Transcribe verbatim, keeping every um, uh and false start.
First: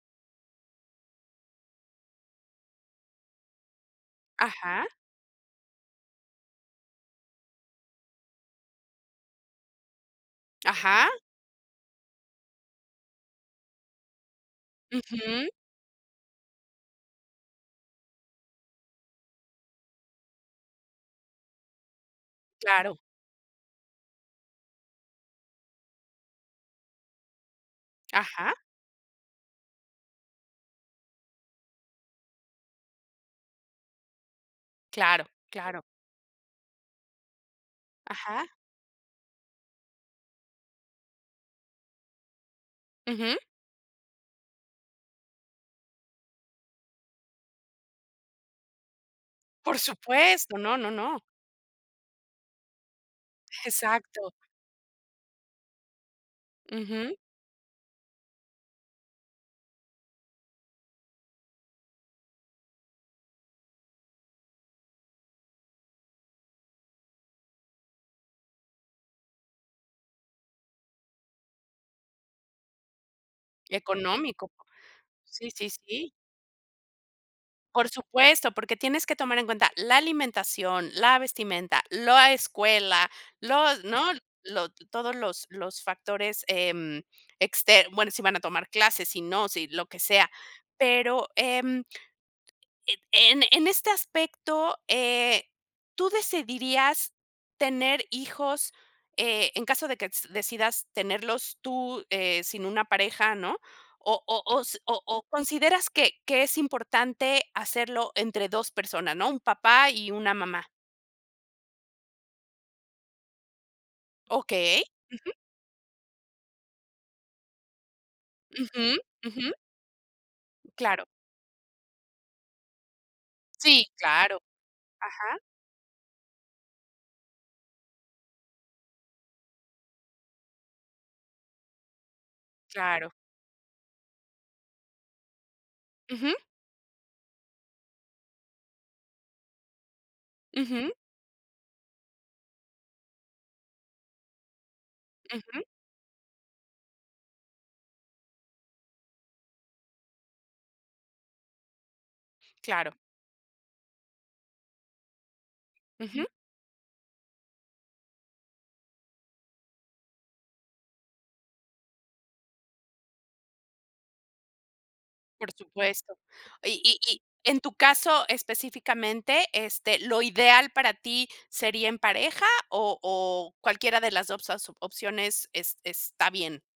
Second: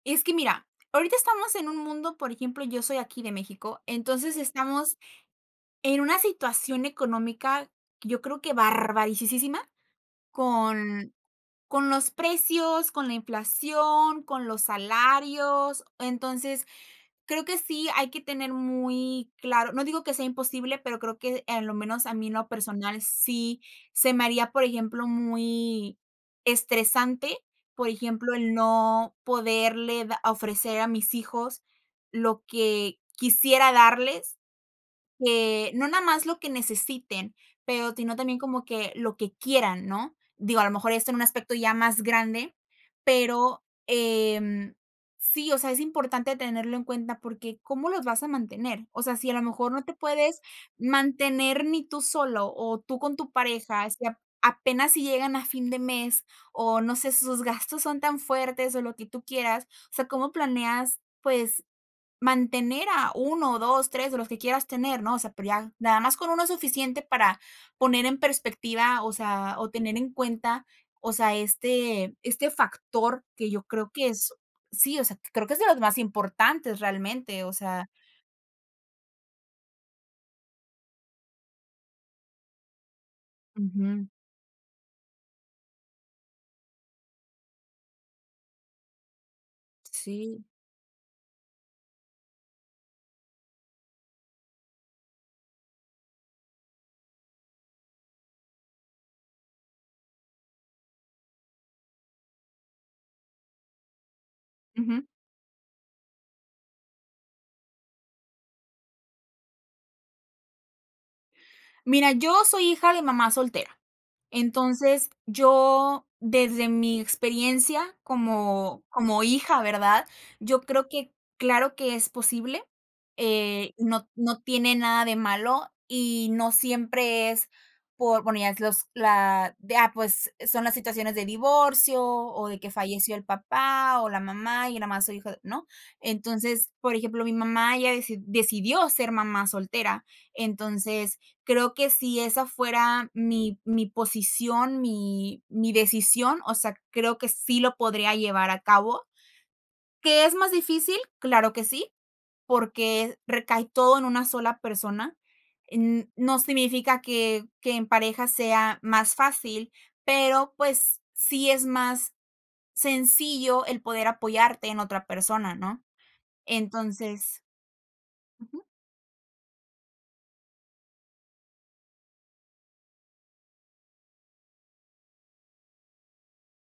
Es que mira, ahorita estamos en un mundo, por ejemplo, yo soy aquí de México. Entonces, Ajá. estamos en una situación económica, yo creo que barbarisísisima, Ajá. con con los precios, con la inflación, con los Ujú. salarios. Entonces, creo que sí hay que tener muy claro. No digo que sea imposible, pero creo que, en lo menos, a mí, en lo Claro. personal, sí se me haría, por ejemplo, muy estresante, por ejemplo, el Ajá. no poderle da ofrecer a mis hijos lo que quisiera darles, Claro, eh, claro. no nada más lo que necesiten, pero, sino también Ajá. como que lo que quieran, ¿no? Digo, a lo mejor esto en un aspecto ya más grande, Ujú. pero, em, sí. O sea, es importante tenerlo en cuenta, porque ¿cómo los vas a mantener? O sea, si a lo mejor Por no te puedes supuesto, no, no, no. mantener ni tú solo, o, tú con tu pareja, si a Exacto. apenas si llegan a fin de mes, o, no sé, Ujú. sus gastos son tan fuertes, o, lo que tú quieras. O sea, ¿cómo planeas, pues, mantener a uno, o, dos tres, o, lo que quieras tener?, ¿no? O sea, pero ya nada más con uno es suficiente para poner en perspectiva, o sea, o tener en cuenta, o sea, este este factor que yo creo que es Económico, por sí, o sea, creo sí, que es de sí, los más sí. importantes realmente. O sea Por supuesto, porque tienes que tomar en cuenta la alimentación, la vestimenta, lo a escuela, los ¿no? Ujú. Lo todos los los factores, em, exter bueno, si van a tomar clases, si no, si lo que sea. Sí. Pero, em en en en este aspecto, eh, ¿tú decidirías tener hijos, eh, en caso de que s decidas tenerlos tú, eh, sin una pareja, ¿no? ¿O o o s o Ujú. o, consideras que que es importante hacerlo entre dos personas, ¿no? Un papá y una mamá. Mira, yo soy hija de mamá soltera. Okey, Entonces ujú. yo, desde mi experiencia como Ujú, como ujú. hija, ¿verdad? Yo creo Claro. que claro que es posible, eh, Sí, no claro. no tiene nada de Ajá. malo, y no siempre es por bueno, ya es los la de ah, pues, e son las situaciones de divorcio, o, de que Claro. falleció el papá, o, la mamá, y yo nada más soy hija de ¿no? Ujú. Entonces, por ejemplo, mi mamá, ella deci decidió ser mamá soltera, Ujú. entonces creo que si esa fuera mi mi posición, mi Ujú. mi decisión, o sea, creo que sí lo podría llevar a cabo. ¿Qué es más difícil? Claro que sí, Claro. porque recae todo en una sola persona, n Ujú. no significa que que en pareja sea más fácil, pero, pues, sí es más sencillo el poder apoyarte en otra Por persona, ¿no? supuesto. Y y y Entonces en tu caso Ujú. específicamente, este, ¿lo ideal para ti sería en pareja, o o, cualquiera de las dos as opciones es está bien?